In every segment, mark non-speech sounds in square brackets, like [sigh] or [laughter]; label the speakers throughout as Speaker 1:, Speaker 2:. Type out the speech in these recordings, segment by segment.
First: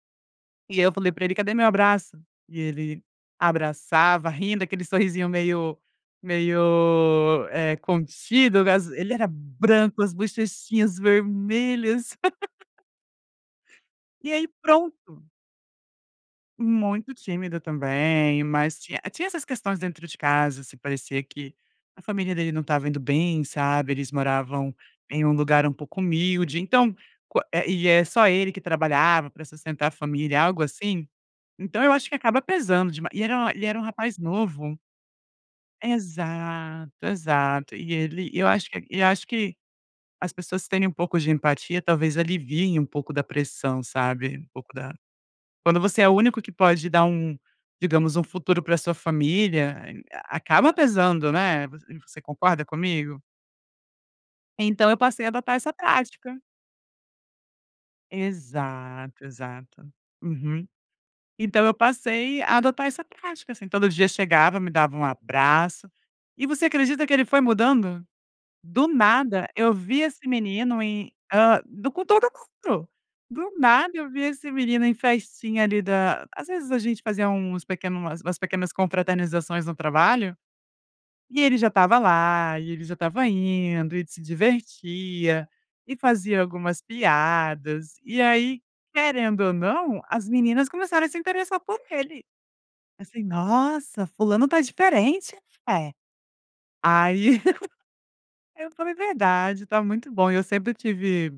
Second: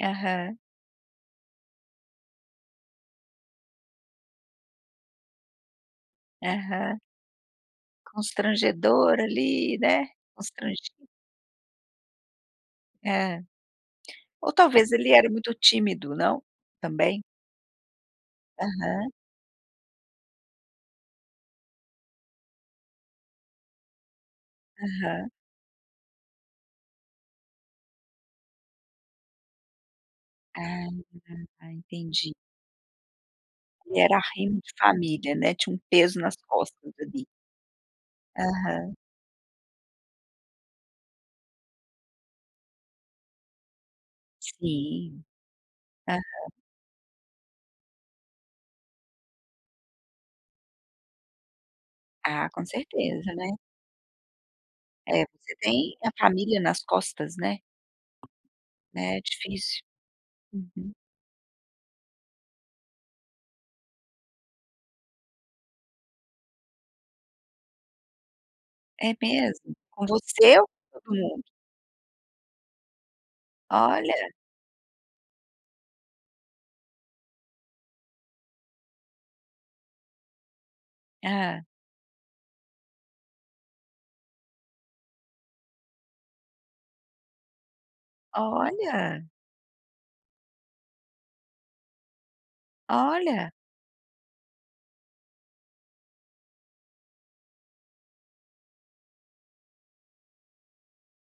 Speaker 1: Aham.
Speaker 2: E aí eu falei pra ele: "Cadê meu abraço?" E ele abraçava rindo, daquele sorrisinho meio
Speaker 1: Aham.
Speaker 2: meio contido, eh, ele
Speaker 1: Constrangedor
Speaker 2: era
Speaker 1: ali,
Speaker 2: branco,
Speaker 1: né,
Speaker 2: as
Speaker 1: constrang
Speaker 2: bochechinhas vermelhas. [laughs]
Speaker 1: É,
Speaker 2: E aí
Speaker 1: ou talvez ele
Speaker 2: pronto.
Speaker 1: era muito tímido, não?
Speaker 2: Muito
Speaker 1: Também.
Speaker 2: tímida também, mas tinha
Speaker 1: Aham.
Speaker 2: tinha essas questões dentro de casa, se parecia que a família dele não estava indo bem, sabe, eles moravam em
Speaker 1: Aham.
Speaker 2: um lugar um pouco humilde, então, e é só ele que trabalhava pra sustentar a família, algo
Speaker 1: Ah
Speaker 2: assim,
Speaker 1: [unintelligible]
Speaker 2: então eu acho que
Speaker 1: entendi.
Speaker 2: acaba pesando demais, e era ele era um
Speaker 1: Ele
Speaker 2: rapaz
Speaker 1: era reino de
Speaker 2: novo.
Speaker 1: família, né, tinha um peso nas
Speaker 2: Exato,
Speaker 1: costas ali.
Speaker 2: exato e ele eu acho que
Speaker 1: Aham.
Speaker 2: e acho que as pessoas terem um pouco de empatia talvez aliviem um pouco da pressão, sabe, um pouco da
Speaker 1: Sim,
Speaker 2: quando você é o único que
Speaker 1: aham.
Speaker 2: pode dar um, digamos, um futuro pra sua família, acaba pesando, né, você
Speaker 1: Ah, com
Speaker 2: concorda comigo?
Speaker 1: certeza, né.
Speaker 2: Então eu
Speaker 1: É,
Speaker 2: passei a
Speaker 1: você
Speaker 2: adotar essa
Speaker 1: tem a
Speaker 2: prática.
Speaker 1: família nas costas, né. Né, é
Speaker 2: Exato,
Speaker 1: difícil.
Speaker 2: exato. Uhum.
Speaker 1: Uhum.
Speaker 2: Então eu passei a adotar essa prática, assim, todo dia chegava, me dava um abraço e você acredita que ele foi mudando, do
Speaker 1: É
Speaker 2: nada, eu
Speaker 1: mesmo?
Speaker 2: vi
Speaker 1: Com
Speaker 2: esse
Speaker 1: você ou
Speaker 2: menino
Speaker 1: com
Speaker 2: em,
Speaker 1: todo mundo?
Speaker 2: hã, do todo mundo, do nada eu vi
Speaker 1: Olha.
Speaker 2: esse menino em festinha ali da às vezes a gente fazia uns pequeno umas pequenas confraternizações no trabalho, e ele
Speaker 1: Hã.
Speaker 2: já estava lá e ele já estava indo e se divertia, e fazia algumas piadas, e aí
Speaker 1: Olha.
Speaker 2: querendo ou não, as meninas começaram a se interessar por ele. Assim:
Speaker 1: Olha.
Speaker 2: "Nossa, fulano está diferente", eh, aí, [laughs] eu falei: "Verdade, tá muito bom", e eu sempre tive,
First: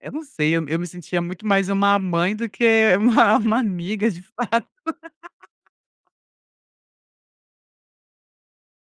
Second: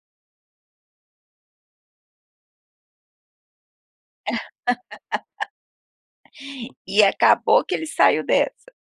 Speaker 2: eu não sei, me sentia muito mais uma mãe do que uma uma amiga de fato.
Speaker 1: [laughs]
Speaker 2: [laughs]
Speaker 1: E acabou que ele saiu dessa.